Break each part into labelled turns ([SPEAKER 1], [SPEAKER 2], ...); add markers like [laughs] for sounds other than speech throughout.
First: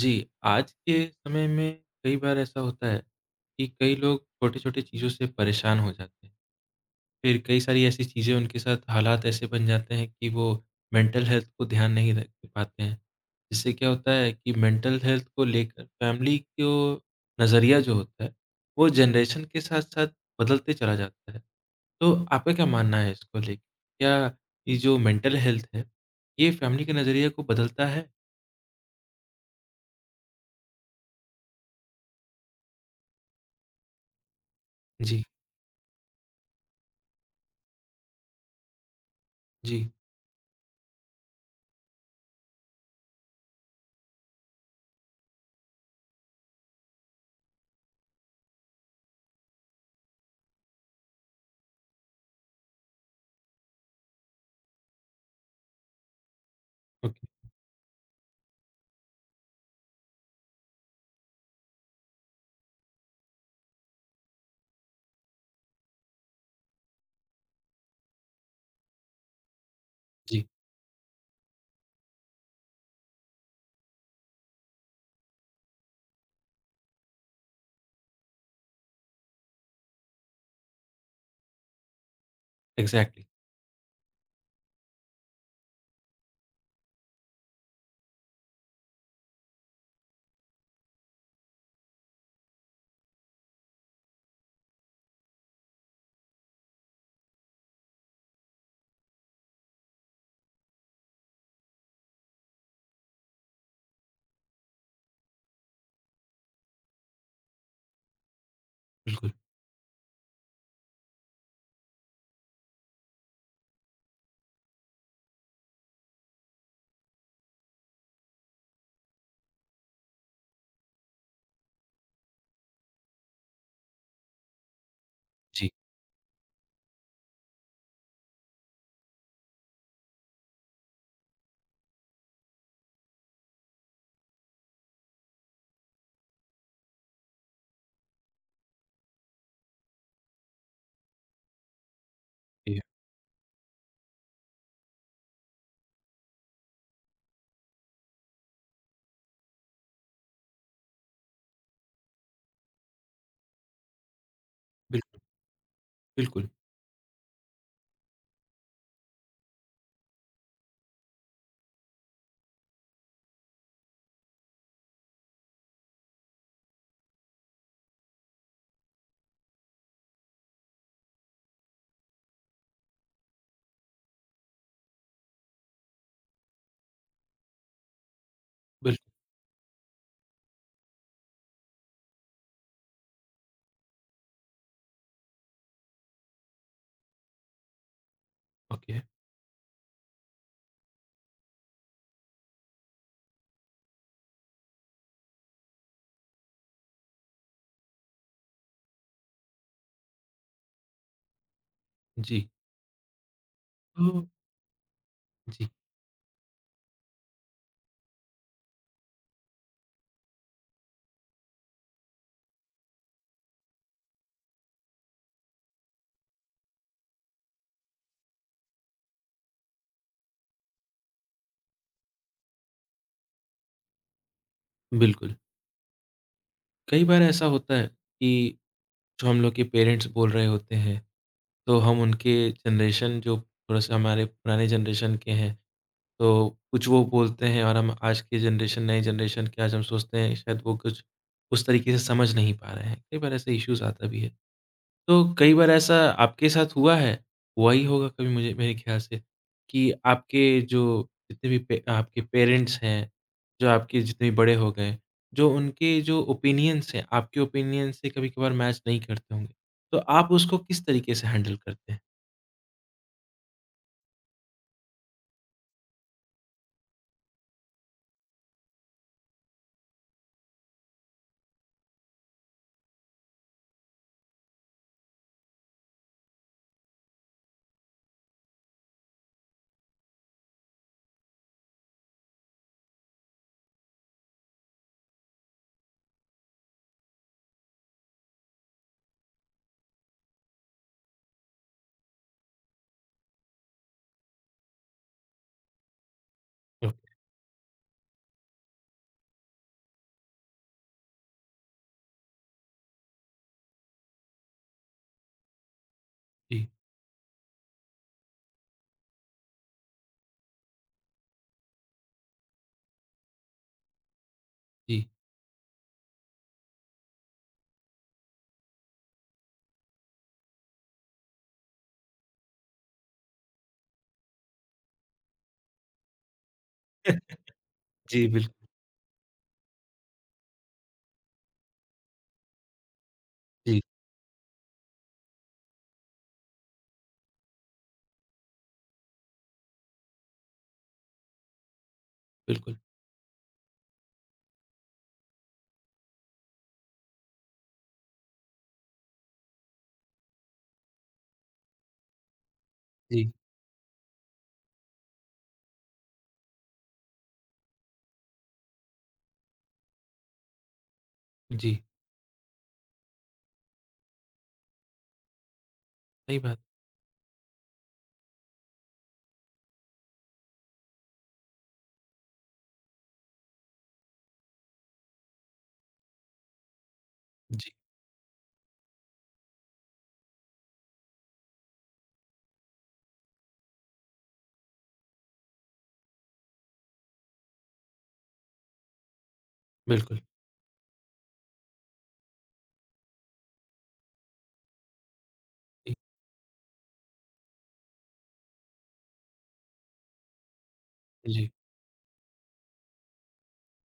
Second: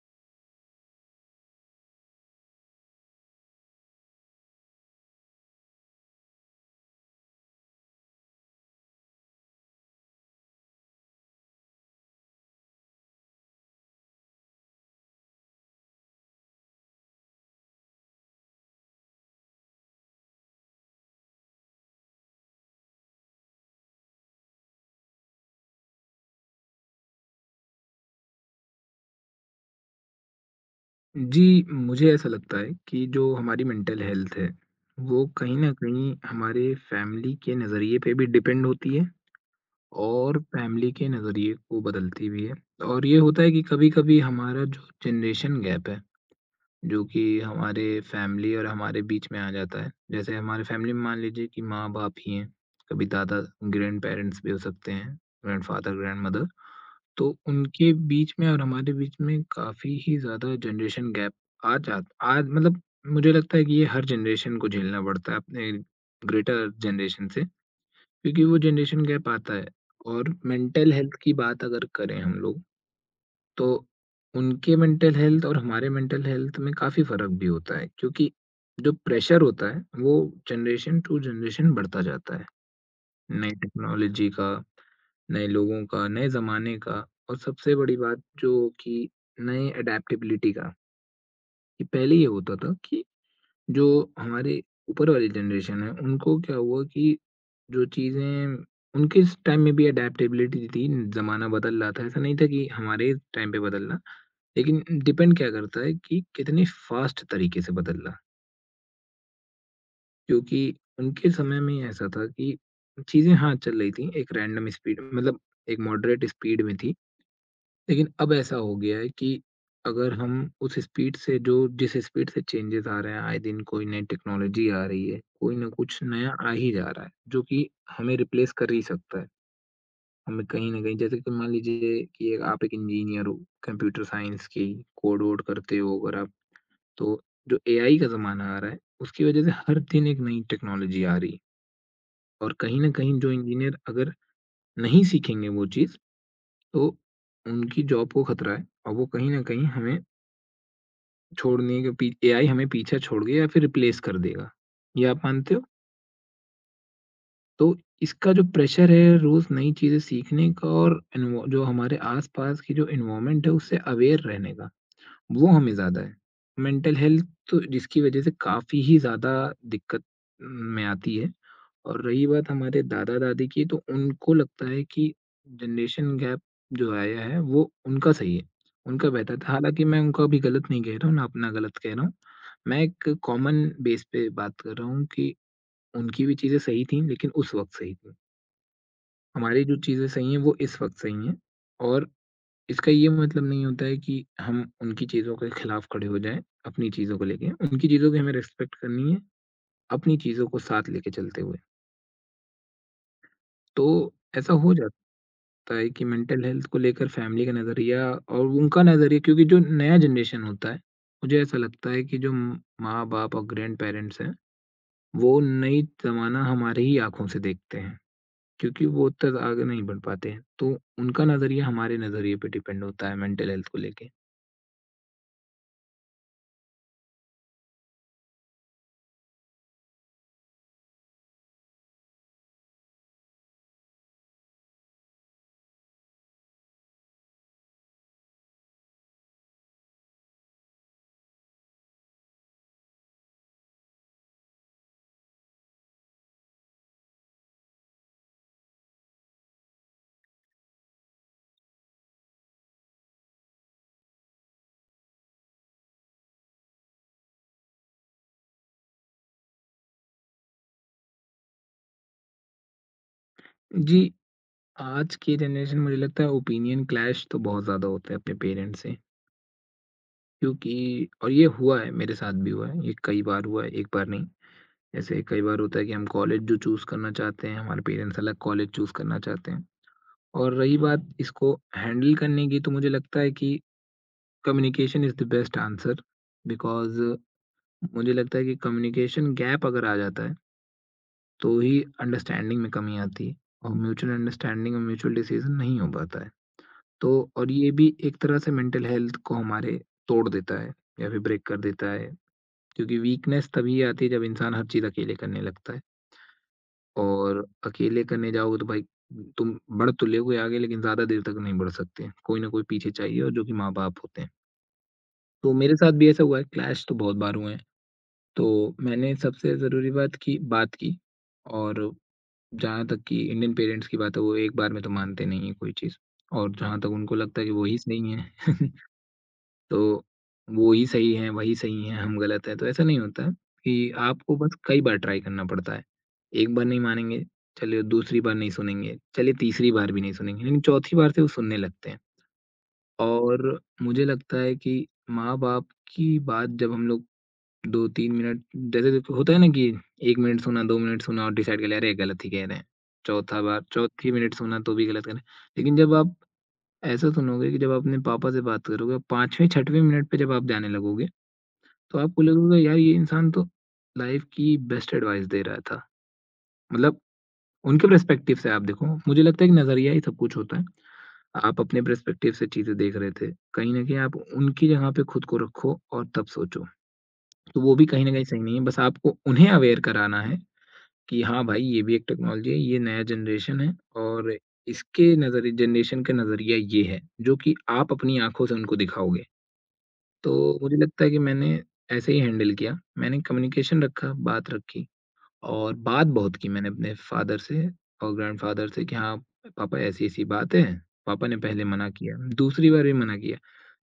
[SPEAKER 1] जी, आज के समय में कई बार ऐसा होता है कि कई लोग छोटी-छोटी चीज़ों से परेशान हो जाते हैं। फिर कई सारी ऐसी चीज़ें उनके साथ हालात ऐसे बन जाते हैं कि वो मेंटल हेल्थ को ध्यान नहीं रख पाते हैं। जिससे क्या होता है कि मेंटल हेल्थ को लेकर फैमिली को नज़रिया जो होता है, वो जनरेशन के साथ-साथ बदलते चला जाता है। तो आपका क्या मानना है इसको लेके? क्या ये जो मेंटल हेल्थ है, ये फैमिली के नज़रिए को बदलता है?
[SPEAKER 2] जी, मुझे ऐसा लगता है कि जो हमारी मेंटल हेल्थ है,
[SPEAKER 1] जी,
[SPEAKER 2] वो कहीं न कहीं हमारे फैमिली के नज़रिए पे भी डिपेंड होती है
[SPEAKER 1] जी।
[SPEAKER 2] और फैमिली के नज़रिए को बदलती भी है। और ये होता है कि कभी-कभी हमारा जो जनरेशन गैप है, जो कि हमारे फैमिली और हमारे बीच में आ जाता है। जैसे हमारे फैमिली में मान लीजिए कि माँ-बाप ही हैं, कभी दादा ग्रैंड-पेरेंट्स भी हो सकते हैं, ग्रैंडफ़ादर, ग्रैंडमदर।
[SPEAKER 1] ओके।
[SPEAKER 2] तो उनके बीच में और हमारे बीच में काफ़ी ही ज़्यादा जनरेशन गैप आ जात आज मतलब मुझे लगता है कि ये हर जनरेशन को झेलना पड़ता है अपने ग्रेटर जनरेशन से, क्योंकि वो जनरेशन गैप आता है और
[SPEAKER 1] जी,
[SPEAKER 2] मेंटल हेल्थ की बात अगर करें हम लोग, तो उनके मेंटल हेल्थ और हमारे मेंटल हेल्थ में काफ़ी फ़र्क भी होता है, क्योंकि जो प्रेशर होता है वो जनरेशन टू जनरेशन बढ़ता जाता है।
[SPEAKER 1] एग्ज़ैक्टली,
[SPEAKER 2] नई टेक्नोलॉजी का, नए लोगों का, नए ज़माने का और सबसे बड़ी बात जो कि नए एडैप्टेबिलिटी का, कि पहले ये होता था कि जो हमारे ऊपर वाली जनरेशन है, उनको क्या हुआ कि जो चीज़ें उनके इस टाइम में भी एडैप्टेबिलिटी थी, ज़माना बदल रहा था, ऐसा नहीं था कि हमारे टाइम पे बदल रहा। लेकिन डिपेंड क्या करता है कि कितने फास्ट तरीके से बदल रहा,
[SPEAKER 1] बिल्कुल,
[SPEAKER 2] क्योंकि उनके समय में ऐसा था कि चीज़ें हाँ, चल रही थी एक रैंडम स्पीड मतलब एक मॉडरेट स्पीड में थी। लेकिन अब ऐसा हो गया है कि अगर हम उस स्पीड से जो जिस स्पीड से चेंजेस आ रहे हैं, आए दिन कोई नई टेक्नोलॉजी आ रही है, कोई ना
[SPEAKER 1] जी,
[SPEAKER 2] कुछ नया आ ही जा रहा है, जो कि हमें रिप्लेस कर ही सकता है। हमें कहीं न कहीं जैसे कि मान लीजिए कि एक आप एक इंजीनियर हो, कंप्यूटर साइंस की कोड वोड करते हो अगर आप, तो जो एआई का ज़माना आ रहा है, उसकी वजह से हर दिन एक नई टेक्नोलॉजी आ रही है और कहीं
[SPEAKER 1] जी,
[SPEAKER 2] न कहीं जो इंजीनियर अगर नहीं सीखेंगे वो चीज़, तो उनकी जॉब को खतरा है और वो कहीं न कहीं हमें छोड़ने के पी एआई हमें पीछे छोड़ गया या फिर रिप्लेस कर देगा, ये
[SPEAKER 1] बिल्कुल,
[SPEAKER 2] आप मानते हो?
[SPEAKER 1] बिल्कुल,
[SPEAKER 2] तो इसका जो प्रेशर है रोज़ नई चीज़ें सीखने का और एनवो जो हमारे आस-पास की जो एनवायरनमेंट है उससे अवेयर रहने का। वो हमें ज़्यादा है। मेंटल हेल्थ तो जिसकी वज़ह से काफ़ी ही ज़्यादा दिक्कत में आती है। और रही बात हमारे दादा-दादी की, तो उनको लगता है कि जनरेशन गैप जो आया है वो उनका सही है,
[SPEAKER 1] बिल्कुल,
[SPEAKER 2] उनका बेहतर था। हालाँकि मैं उनका भी गलत नहीं कह रहा हूँ, ना अपना गलत कह रहा हूँ। मैं एक कॉमन बेस पे बात कर रहा हूँ कि उनकी भी चीज़ें सही थी लेकिन उस वक़्त सही थी।
[SPEAKER 1] ओके,
[SPEAKER 2] हमारी जो चीज़ें सही हैं वो इस वक़्त सही हैं और इसका ये मतलब नहीं होता है कि हम उनकी चीज़ों के खिलाफ खड़े हो जाएँ, अपनी चीज़ों को लेके। उनकी चीज़ों की हमें रिस्पेक्ट करनी है, अपनी चीज़ों को साथ लेके चलते हुए।
[SPEAKER 1] जी,
[SPEAKER 2] तो
[SPEAKER 1] तो
[SPEAKER 2] ऐसा हो जाता
[SPEAKER 1] जी,
[SPEAKER 2] है कि मेंटल हेल्थ को लेकर फैमिली का नज़रिया और उनका नज़रिया, क्योंकि जो नया जनरेशन होता है, मुझे ऐसा लगता है कि जो माँ-बाप और ग्रैंड-पेरेंट्स हैं, वो नई ज़माना हमारी ही आँखों से देखते हैं, क्योंकि वो तक आगे नहीं बढ़ पाते हैं। तो उनका नज़रिया हमारे नज़रिए पे डिपेंड होता है मेंटल हेल्थ को लेके।
[SPEAKER 1] बिल्कुल। कई बार ऐसा होता है कि जो हम लोग के पेरेंट्स बोल रहे होते हैं, तो हम उनके जनरेशन जो थोड़ा-सा हमारे पुराने जनरेशन के हैं, तो कुछ वो बोलते हैं और हम आज के जनरेशन नए जनरेशन के आज हम सोचते हैं शायद वो कुछ उस तरीके से समझ नहीं पा रहे हैं। कई बार ऐसे इश्यूज़ आता भी है। तो कई बार ऐसा आपके साथ हुआ है? हुआ ही होगा कभी मुझे मेरे ख़्याल से कि आपके जो जितने भी पे आपके पेरेंट्स हैं, जो आपके जितने भी बड़े हो गए, जो उनके जो ओपिनियंस हैं, आपके ओपिनियन से कभी-कभार मैच नहीं करते होंगे। तो आप उसको किस तरीके से हैंडल करते हैं?
[SPEAKER 2] जी, आज की जनरेशन मुझे लगता है ओपिनियन क्लैश तो बहुत ज़्यादा होता है अपने पेरेंट्स से, क्योंकि और ये हुआ है, मेरे साथ भी हुआ है ये, कई बार हुआ है, एक बार नहीं। ऐसे कई बार होता है कि हम कॉलेज जो चूज़ करना चाहते हैं हमारे पेरेंट्स अलग कॉलेज चूज़ करना चाहते हैं। और रही बात इसको हैंडल करने की, तो मुझे लगता है कि communication is the best answer, because मुझे लगता है कि कम्युनिकेशन गैप अगर आ जाता है तो ही अंडरस्टैंडिंग में कमी आती है और म्यूचुअल अंडरस्टैंडिंग और म्यूचुअल डिसीजन नहीं हो पाता है।
[SPEAKER 1] ओक
[SPEAKER 2] तो और ये भी एक तरह से मेंटल हेल्थ को हमारे तोड़ देता है या फिर ब्रेक कर देता है, क्योंकि वीकनेस तभी आती है जब इंसान हर चीज़ अकेले करने लगता है।
[SPEAKER 1] जी,
[SPEAKER 2] और अकेले करने जाओगे तो भाई, तुम बढ़ तो लोगे आगे लेकिन ज़्यादा देर तक नहीं बढ़ सकते। कोई ना कोई पीछे चाहिए और जो कि माँ-बाप होते हैं।
[SPEAKER 1] जी।
[SPEAKER 2] तो मेरे साथ भी ऐसा हुआ है, क्लैश तो बहुत बार हुए हैं। तो मैंने सबसे ज़रूरी बात की और जहाँ तक कि इंडियन पेरेंट्स की बात है, वो एक बार में तो मानते नहीं हैं कोई चीज़ और जहाँ तक उनको लगता है कि वो ही सही
[SPEAKER 1] जी, बिल्कुल।
[SPEAKER 2] हैं। [laughs] तो वो ही सही है, वही सही है, हम गलत हैं, तो ऐसा नहीं होता है
[SPEAKER 1] जी,
[SPEAKER 2] कि आपको बस कई बार ट्राई करना पड़ता है। एक बार नहीं मानेंगे, चलिए दूसरी बार नहीं सुनेंगे, चलिए तीसरी बार भी नहीं सुनेंगे, लेकिन चौथी बार से वो सुनने लगते हैं।
[SPEAKER 1] बिल्कुल।
[SPEAKER 2] और मुझे लगता है कि माँ-बाप की बात जब हम लोग 2-3 मिनट, जैसे देखो होता है ना कि 1 मिनट सुना, 2 मिनट सुना और डिसाइड कर लिया, अरे! गलत ही कह रहे हैं।
[SPEAKER 1] जी,
[SPEAKER 2] चौथा बार, चौथी मिनट सुना तो भी गलत कह रहे हैं। लेकिन जब आप ऐसा सुनोगे कि जब आप अपने पापा से बात करोगे, 5वें 6वें मिनट पे जब आप जाने लगोगे,
[SPEAKER 1] जी,
[SPEAKER 2] तो आपको लगेगा यार, ये इंसान तो लाइफ की बेस्ट एडवाइस दे रहा था।
[SPEAKER 1] सही बात।
[SPEAKER 2] मतलब उनके पर्सपेक्टिव से आप देखो, मुझे लगता है कि नज़रिया ही सब कुछ होता है। आप अपने पर्सपेक्टिव से चीज़ें देख रहे थे। कहीं न कहीं आप उनकी जगह पे खुद को रखो और तब सोचो। तो
[SPEAKER 1] जी,
[SPEAKER 2] वो भी कहीं न कहीं सही नहीं है। बस आपको उन्हें अवेयर कराना है कि हाँ भाई, ये भी एक टेक्नोलॉजी है, ये नया जनरेशन है और इसके नज़र जनरेशन का नज़रिया ये है, जो कि आप अपनी आँखों से उनको दिखाओगे।
[SPEAKER 1] बिल्कुल।
[SPEAKER 2] तो मुझे लगता है कि मैंने ऐसे ही हैंडल किया। मैंने कम्युनिकेशन रखा, बात रखी। और
[SPEAKER 1] जी,
[SPEAKER 2] बात बहुत की मैंने अपने फ़ादर से और ग्रैंडफ़ादर से कि हाँ, पापा, ऐसी-ऐसी बात है। पापा ने
[SPEAKER 1] जी,
[SPEAKER 2] पहले मना किया, दूसरी बार भी मना किया,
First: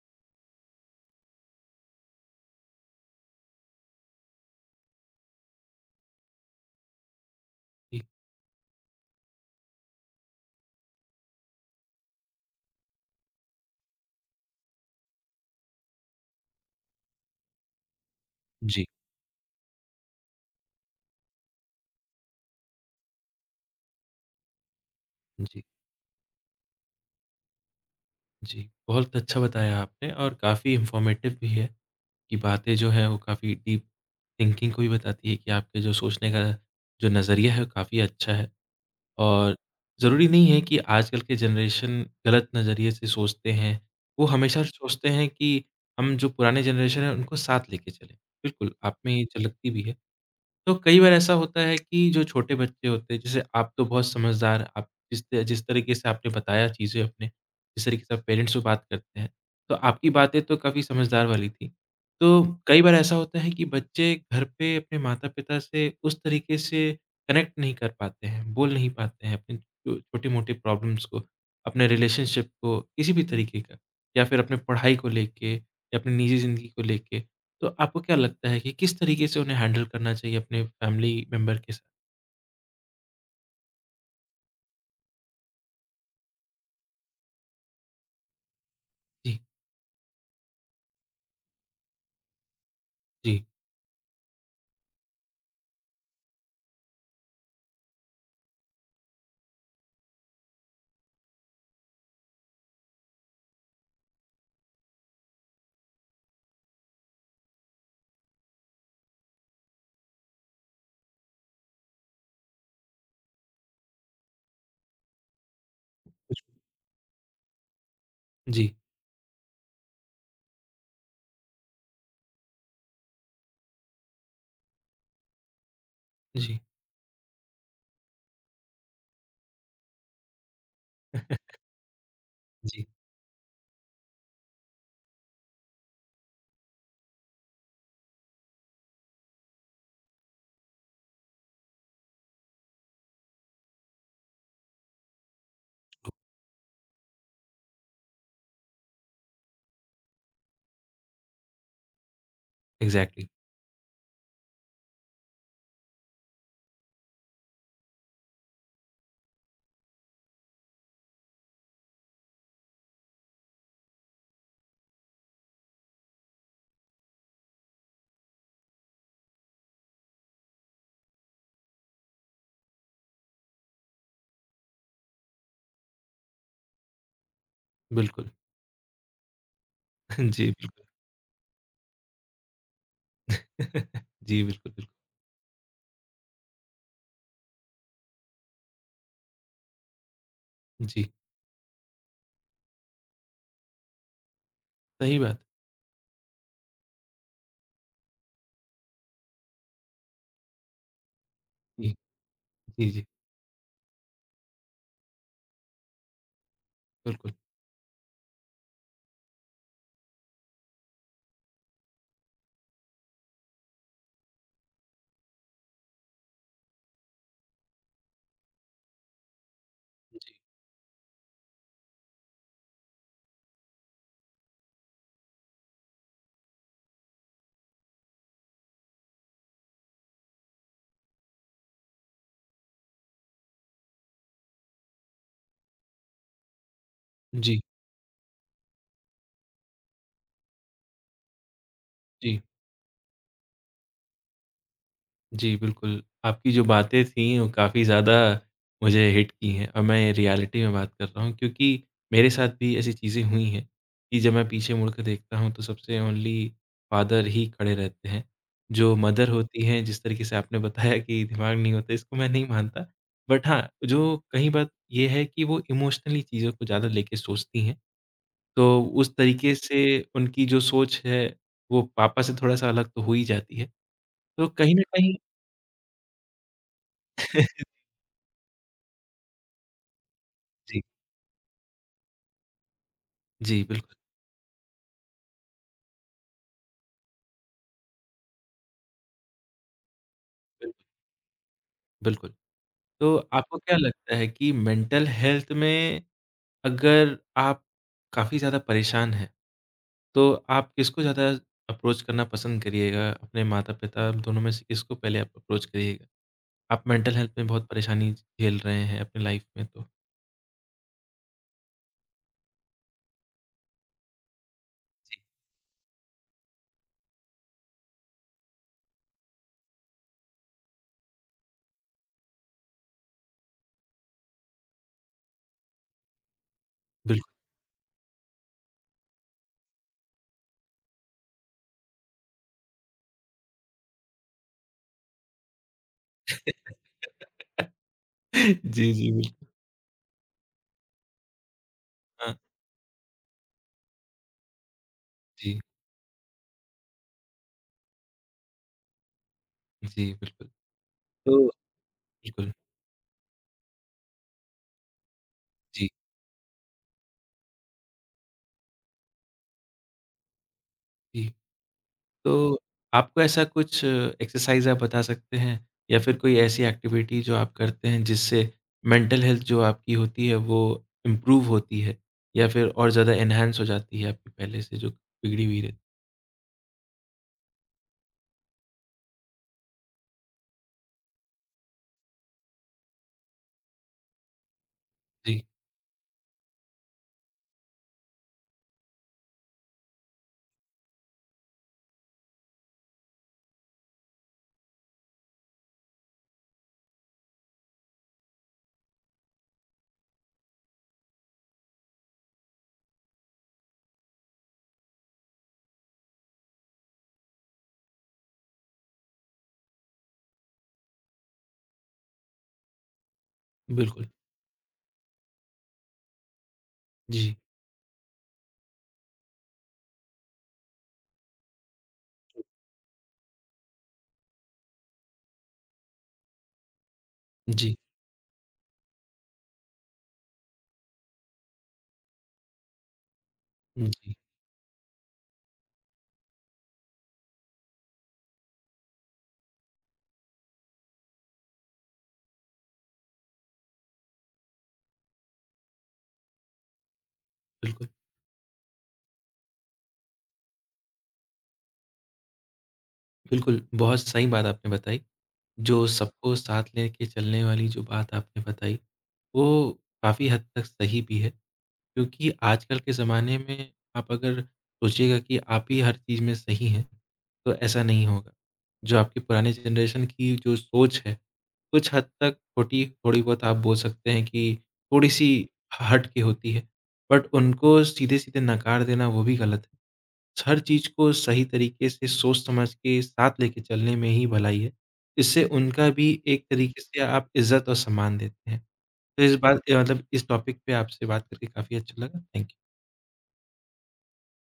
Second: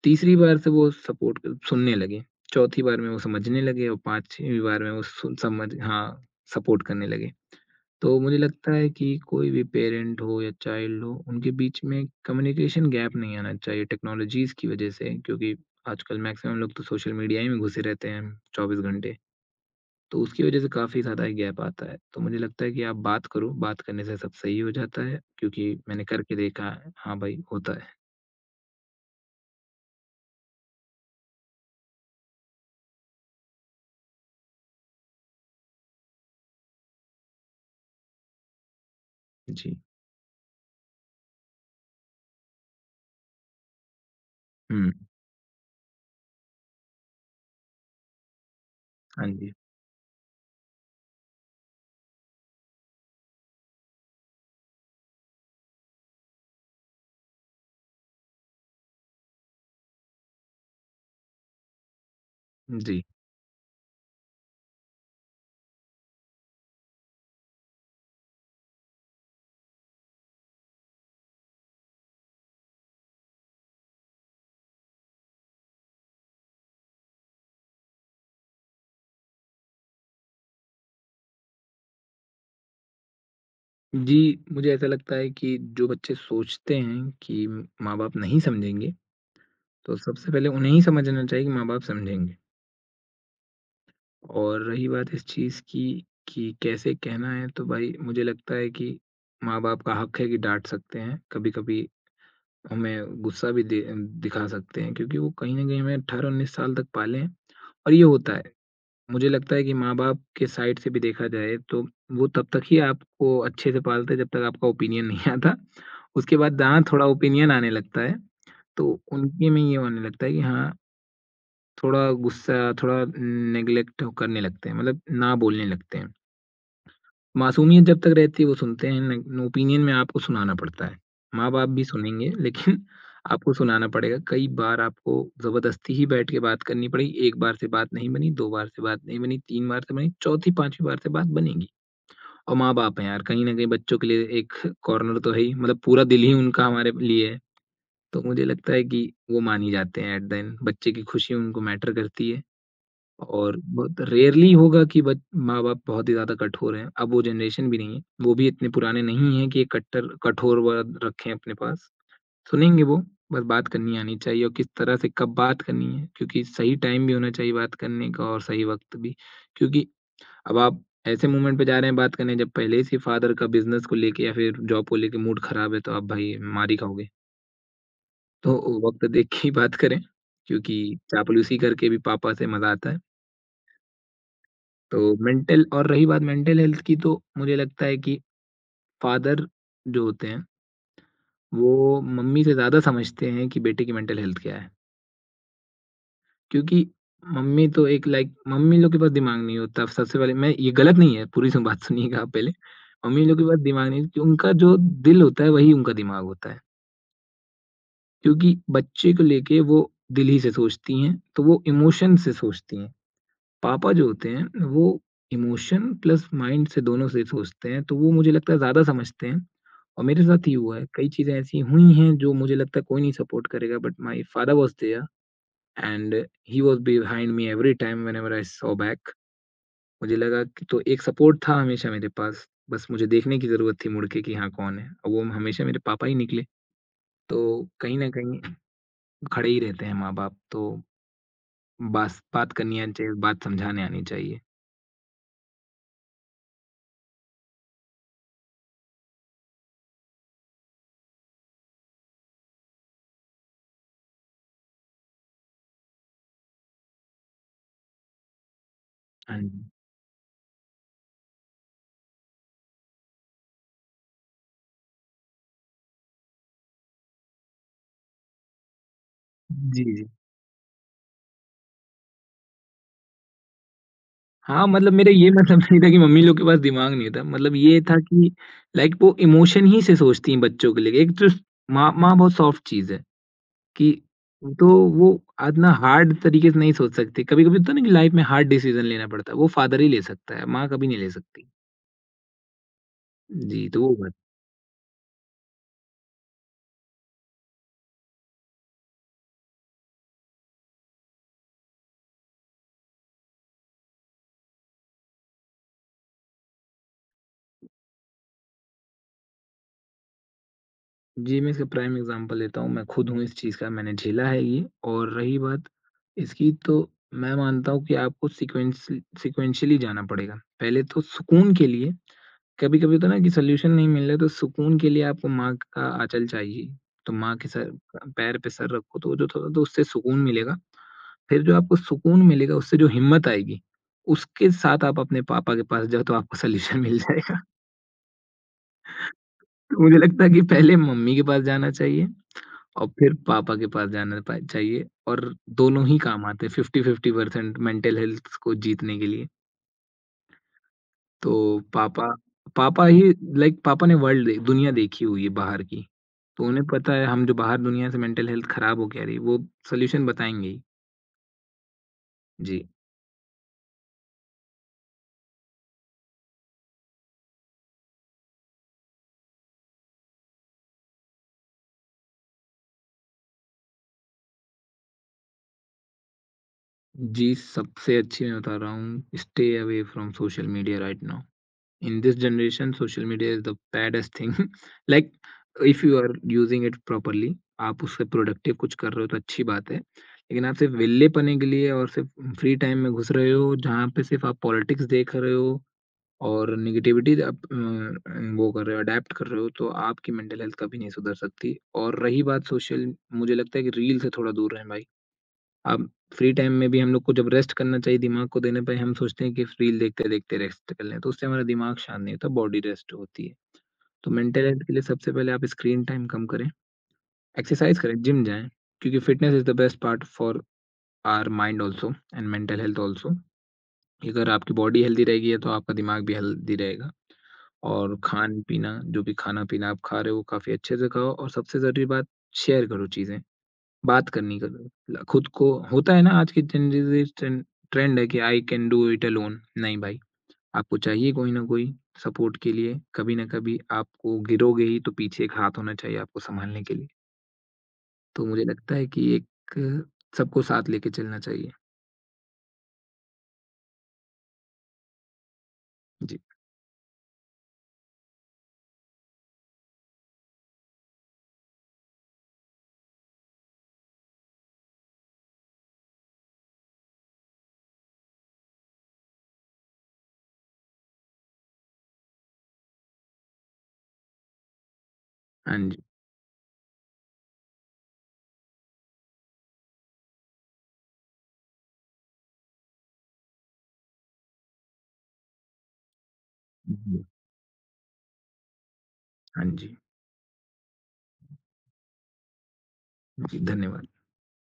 [SPEAKER 2] तीसरी बार से वो सपोर्ट सुनने लगे, चौथी बार में वो समझने लगे और पाँचवीं बार में वो सुन समझ हाँ, सपोर्ट करने लगे।
[SPEAKER 1] जी,
[SPEAKER 2] तो मुझे लगता है कि कोई भी पेरेंट हो या चाइल्ड हो, उनके बीच में कम्युनिकेशन गैप नहीं आना चाहिए टेक्नोलॉजीज़ की वज़ह से, क्योंकि आजकल मैक्सिमम लोग तो सोशल मीडिया ही में घुसे रहते हैं 24
[SPEAKER 1] जी,
[SPEAKER 2] घंटे। तो उसकी वजह से काफ़ी ज़्यादा गैप आता है। तो मुझे लगता है कि आप बात करो, बात करने से सब सही हो जाता है,
[SPEAKER 1] जी,
[SPEAKER 2] क्योंकि मैंने करके देखा है। हाँ भाई, होता है।
[SPEAKER 1] जी। बहुत अच्छा बताया आपने और काफ़ी इन्फॉर्मेटिव भी है। की बातें जो है वो काफ़ी डीप थिंकिंग को भी बताती है कि आपके जो सोचने का जो नज़रिया है वो काफ़ी अच्छा है। और
[SPEAKER 2] जी।
[SPEAKER 1] ज़रूरी नहीं है कि आजकल के जनरेशन गलत नज़रिए से सोचते हैं। वो हमेशा
[SPEAKER 2] हुँ।
[SPEAKER 1] सोचते हैं कि हम जो पुराने जनरेशन है उनको साथ लेके चलें। बिल्कुल, आप में ये
[SPEAKER 2] हाँ जी।
[SPEAKER 1] झलकती भी है। तो कई बार ऐसा होता है कि जो छोटे बच्चे होते हैं, जैसे आप तो बहुत समझदार आप जिस तरीके से आपने बताया चीज़ें अपने, जिस तरीके से आप पेरेंट्स से बात करते हैं, तो आपकी बातें तो काफ़ी समझदार वाली थी। तो कई बार
[SPEAKER 2] जी।
[SPEAKER 1] ऐसा होता है कि बच्चे घर पे अपने माता-पिता से उस तरीके से कनेक्ट नहीं कर पाते हैं, बोल नहीं पाते हैं अपने छो छोटे-मोटे प्रॉब्लम्स को, अपने रिलेशनशिप को, किसी भी तरीके का या फिर अपने पढ़ाई को लेके या अपनी निजी ज़िंदगी को लेके। तो आपको क्या लगता है कि किस तरीके से उन्हें हैंडल करना चाहिए अपने फैमिली मेंबर के साथ?
[SPEAKER 2] जी, मुझे ऐसा लगता है कि जो बच्चे सोचते हैं कि माँ-बाप नहीं समझेंगे,
[SPEAKER 1] जी,
[SPEAKER 2] तो सबसे पहले उन्हें ही समझना चाहिए कि माँ-बाप समझेंगे।
[SPEAKER 1] जी।
[SPEAKER 2] और रही बात इस चीज़ की कि कैसे कहना है, तो भाई मुझे लगता है कि माँ-बाप का हक है कि डाँट सकते हैं। कभी-कभी हमें गुस्सा भी दे दिखा सकते हैं, क्योंकि वो कहीं न कहीं हमें 18-19 साल तक पाले हैं और ये होता है। मुझे लगता है कि माँ-बाप के साइड से भी देखा जाए तो वो तब तक ही आपको अच्छे से पालते हैं जब तक आपका ओपिनियन नहीं [laughs] आता। उसके
[SPEAKER 1] कुछ
[SPEAKER 2] बाद जहाँ थोड़ा ओपिनियन आने लगता है
[SPEAKER 1] जी,
[SPEAKER 2] तो उनके में ये होने लगता है कि हाँ, थोड़ा गुस्सा, थोड़ा नेगलेक्ट करने लगते हैं, मतलब ना बोलने लगते हैं।
[SPEAKER 1] जी।
[SPEAKER 2] मासूमियत जब तक रहती है वो सुनते हैं, न ओपिनियन में आपको सुनाना पड़ता है।
[SPEAKER 1] [laughs]
[SPEAKER 2] माँ-बाप भी सुनेंगे लेकिन [laughs]
[SPEAKER 1] जी,
[SPEAKER 2] आपको सुनाना पड़ेगा। कई बार आपको ज़बरदस्ती ही बैठ के बात करनी पड़ेगी। 1 बार से बात नहीं बनी, 2 बार से बात नहीं बनी, 3 बार से बनी, चौथी, 5वीं बार से बात बनेगी। और माँ-बाप हैं यार, कहीं न कहीं बच्चों के लिए एक कॉर्नर तो है ही, मतलब पूरा
[SPEAKER 1] तो
[SPEAKER 2] दिल ही उनका हमारे लिए है। तो मुझे लगता है कि वो मान ही जाते हैं एट द एंड, बच्चे की खुशी उनको मैटर करती है।
[SPEAKER 1] एग्ज़ैक्टली,
[SPEAKER 2] और बहुत रेयरली होगा कि बच माँ-बाप बहुत ही ज़्यादा कठोर हैं, अब वो जनरेशन भी नहीं है, वो भी इतने पुराने नहीं हैं कि ये कट्टर कठोर वर्ड रखें अपने पास। सुनेंगे वो, बस बात करनी आनी चाहिए और किस तरह से कब बात करनी है, क्योंकि सही टाइम भी होना चाहिए बात करने का और सही वक़्त भी। क्योंकि अब आप ऐसे मोमेंट पे जा रहे हैं बात करने जब पहले से फादर का बिज़नेस को लेके या फिर जॉब को लेके मूड ख़राब है, तो आप भाई मार ही खाओगे।
[SPEAKER 1] बिल्कुल।
[SPEAKER 2] तो वक़्त देख के ही बात करें,
[SPEAKER 1] [laughs] जी,
[SPEAKER 2] क्योंकि
[SPEAKER 1] बिल्कुल।
[SPEAKER 2] चापलूसी करके भी पापा से मज़ा आता है।
[SPEAKER 1] [laughs] जी, बिल्कुल, बिल्कुल।
[SPEAKER 2] तो मेंटल और रही बात मेंटल हेल्थ की, तो मुझे लगता है कि फादर जो होते हैं,
[SPEAKER 1] जी,
[SPEAKER 2] वो मम्मी से ज़्यादा समझते हैं कि बेटे की मेंटल हेल्थ क्या है।
[SPEAKER 1] सही बात।
[SPEAKER 2] क्योंकि मम्मी तो एक लाइक मम्मी लोग के पास दिमाग नहीं होता। सबसे पहले मैं, ये गलत नहीं है, पूरी स बात
[SPEAKER 1] हुँ। जी,
[SPEAKER 2] सुनिएगा आप पहले।
[SPEAKER 1] जी, जी,
[SPEAKER 2] मम्मी लोग के पास दिमाग नहीं, क्यों? उनका जो दिल होता है वही उनका दिमाग होता है।
[SPEAKER 1] बिल्कुल।
[SPEAKER 2] क्योंकि बच्चे को लेके वो दिल ही से सोचती हैं, तो वो इमोशन से सोचती हैं। पापा जो होते हैं वो इमोशन प्लस माइंड से, दोनों से सोचते हैं, तो वो मुझे लगता है ज़्यादा समझते हैं, और मेरे
[SPEAKER 1] जी,
[SPEAKER 2] साथ ही हुआ है। कई चीज़ें ऐसी हुई हैं जो मुझे लगता है कोई नहीं सपोर्ट करेगा, but my father was there and he was behind me every time whenever I saw back. मुझे लगा कि तो एक सपोर्ट था हमेशा मेरे पास, बस मुझे देखने की ज़रूरत थी मुड़ के कि हाँ, कौन है? और वो हमेशा मेरे पापा ही निकले। तो
[SPEAKER 1] जी,
[SPEAKER 2] कहीं न कहीं खड़े ही रहते हैं माँ-बाप, तो बास
[SPEAKER 1] जी।
[SPEAKER 2] बात करनी आनी चाहिए, बात समझाने आनी चाहिए।
[SPEAKER 1] जी, बिल्कुल। आपकी जो बातें थीं वो काफ़ी ज़्यादा मुझे हिट की हैं और मैं रियलिटी में बात कर रहा हूँ क्योंकि मेरे साथ भी ऐसी चीज़ें हुई हैं कि जब मैं पीछे मुड़ के देखता हूँ तो सबसे ओनली फ़ादर ही खड़े रहते हैं। जो मदर
[SPEAKER 2] हाँ जी।
[SPEAKER 1] होती हैं जिस तरीके से आपने बताया कि दिमाग नहीं होता इसको मैं नहीं मानता। बट हाँ, जो कहीं बात ये है कि वो इमोशनली चीज़ों को ज़्यादा लेके सोचती हैं। तो उस तरीके से
[SPEAKER 2] जी, जी।
[SPEAKER 1] उनकी जो सोच है वो पापा से थोड़ा-सा अलग तो हो ही जाती है। तो
[SPEAKER 2] हाँ,
[SPEAKER 1] कहीं न
[SPEAKER 2] मतलब मेरा
[SPEAKER 1] कहीं
[SPEAKER 2] ये मतलब नहीं था कि मम्मी लोग के पास दिमाग नहीं था। मतलब
[SPEAKER 1] [laughs]
[SPEAKER 2] ये था कि वो इमोशन ही से सोचती हैं बच्चों के
[SPEAKER 1] जी।
[SPEAKER 2] लिए। एक तो माँ, माँ बहुत सॉफ्ट चीज़ है
[SPEAKER 1] जी, बिल्कुल,
[SPEAKER 2] कि, तो वो इतना हार्ड तरीके से नहीं सोच सकती। कभी-कभी होता है ना कि लाइफ में हार्ड डिसीज़न लेना पड़ता है, वो फादर ही ले सकता है, माँ
[SPEAKER 1] बिल्कुल,
[SPEAKER 2] कभी नहीं ले सकती।
[SPEAKER 1] बिल्कुल। तो आपको
[SPEAKER 2] जी,
[SPEAKER 1] क्या
[SPEAKER 2] तो वो बात।
[SPEAKER 1] लगता है कि मेंटल हेल्थ में अगर आप काफ़ी ज़्यादा परेशान हैं, तो आप किसको ज़्यादा अप्रोच करना पसंद करिएगा? अपने माता-पिता दोनों में से किसको पहले आप अप्रोच करिएगा? आप मेंटल हेल्थ में बहुत परेशानी झेल रहे हैं अपनी लाइफ़ में तो
[SPEAKER 2] जी, मैं इसका प्राइम एग्ज़ाम्पल लेता हूँ, मैं खुद हूँ इस चीज़ का, मैंने झेला है ये। और रही बात इसकी, तो मैं मानता हूँ कि आपको सीक्वेंस सीक्वेंशियली जाना पड़ेगा। पहले तो सुकून के लिए, कभी-कभी होता है ना कि सॉल्यूशन नहीं मिल रहा, तो सुकून के लिए आपको माँ का आँचल चाहिए। तो
[SPEAKER 1] बिल्कुल।
[SPEAKER 2] माँ के सर पैर पे सर रखो, तो जो थोड़ा तो उससे सुकून मिलेगा। फिर जो आपको सुकून मिलेगा, उससे जो हिम्मत आएगी, उसके साथ आप अपने पापा के पास जाओ, तो आपको सॉल्यूशन मिल जाएगा। [laughs]
[SPEAKER 1] [laughs] जी, जी, बिल्कुल।
[SPEAKER 2] तो मुझे लगता है कि पहले मम्मी के पास जाना चाहिए
[SPEAKER 1] हाँ,
[SPEAKER 2] और फिर पापा के पास जाना पा चाहिए और
[SPEAKER 1] जी,
[SPEAKER 2] दोनों ही काम आते हैं, 50-50% मेंटल हेल्थ को जीतने के लिए।
[SPEAKER 1] जी, बिल्कुल। तो
[SPEAKER 2] तो पापा
[SPEAKER 1] बिल्कुल,
[SPEAKER 2] पापा ही, पापा ने वर्ल्ड दे दुनिया देखी हुई है बाहर की।
[SPEAKER 1] जी,
[SPEAKER 2] तो उन्हें पता है हम जो बाहर दुनिया से मेंटल हेल्थ खराब हो के आ रही है वो सॉल्यूशन बताएँगे ही।
[SPEAKER 1] जी।
[SPEAKER 2] जी।
[SPEAKER 1] तो आपको ऐसा कुछ एक्सरसाइज़ आप बता सकते हैं या फिर कोई ऐसी एक्टिविटी जो आप करते हैं जिससे मेंटल हेल्थ जो आपकी होती है वो इम्प्रूव होती है या फिर और ज़्यादा एनहांस हो जाती है आपकी पहले से जो बिगड़ी हुई रहती है?
[SPEAKER 2] जी, सबसे अच्छी मैं बता रहा हूँ, stay away from social media right now. In this generation social media is the baddest thing. Like
[SPEAKER 1] जी,
[SPEAKER 2] if you are using it properly, [laughs] आप उससे प्रोडक्टिव कुछ कर रहे हो तो अच्छी बात है। लेकिन आप सिर्फ़ विल्ले पने के लिए और सिर्फ़ फ्री टाइम में घुस रहे हो, जहाँ पे सिर्फ़ आप पॉलिटिक्स देख रहे हो और नेगेटिविटी आप वो कर रहे हो, अडैप्ट कर रहे हो, तो आपकी मेंटल हेल्थ कभी नहीं सुधर सकती। और रही बात सोशल मुझे लगता है कि रील से थोड़ा दूर रहें भाई। अब फ्री टाइम में भी हम लोग को जब रेस्ट करना चाहिए दिमाग को देने पे, हम सोचते हैं कि रील देखते-देखते रेस्ट कर लें, तो उससे हमारा दिमाग शांत नहीं होता, बॉडी रेस्ट होती है।
[SPEAKER 1] बिल्कुल।
[SPEAKER 2] तो मेंटल हेल्थ के लिए सबसे पहले आप स्क्रीन टाइम कम करें,
[SPEAKER 1] जी,
[SPEAKER 2] एक्सरसाइज़ करें, जिम जाएँ, क्योंकि fitness is the best part for our mind also and mental health also. अगर आपकी बॉडी हेल्दी रहेगी, तो आपका दिमाग भी हेल्दी रहेगा।
[SPEAKER 1] जी,
[SPEAKER 2] और खान-पीना, जो भी खाना-पीना आप खा रहे हो, काफ़ी अच्छे से खाओ। और सबसे ज़रूरी बात, शेयर करो चीज़ें, बात
[SPEAKER 1] जी,
[SPEAKER 2] करनी करो। ल खुद को होता है ना, आज की जनरेशन ट्रेंड है कि I can do it alone. नहीं भाई, आपको चाहिए कोई ना कोई सपोर्ट के लिए। कभी ना कभी आपको गिरोगे ही, तो पीछे एक हाथ होना चाहिए आपको सँभालने के लिए।
[SPEAKER 1] बिल्कुल,
[SPEAKER 2] तो मुझे लगता है कि एक सबको साथ लेके चलना चाहिए।
[SPEAKER 1] बिल्कुल। बहुत सही बात आपने बताई, जो
[SPEAKER 2] जी।
[SPEAKER 1] सबको साथ लेके चलने वाली जो बात आपने बताई, वो काफ़ी हद तक सही भी है। क्योंकि आजकल के ज़माने में आप अगर सोचिएगा कि आप ही हर चीज़ में सही हैं, तो ऐसा नहीं होगा। जो आपकी पुरानी जनरेशन की जो सोच है, कुछ हद तक खोटी थोड़ी बहुत आप बोल सकते हैं कि थोड़ी-सी
[SPEAKER 2] हाँ जी।
[SPEAKER 1] ह हट के होती है, बट उनको सीधे-सीधे नकार देना वो भी गलत है। हर चीज़ को सही तरीके से सोच-समझ के साथ लेके चलने में ही भलाई है। इससे उनका भी एक तरीके से
[SPEAKER 2] जी।
[SPEAKER 1] आप इज़्ज़त और सम्मान देते हैं। तो इस
[SPEAKER 2] हाँ
[SPEAKER 1] बात
[SPEAKER 2] जी।
[SPEAKER 1] मतलब इस टॉपिक पे आपसे बात करके काफ़ी अच्छा लगा। थैंक
[SPEAKER 2] जी, धन्यवाद।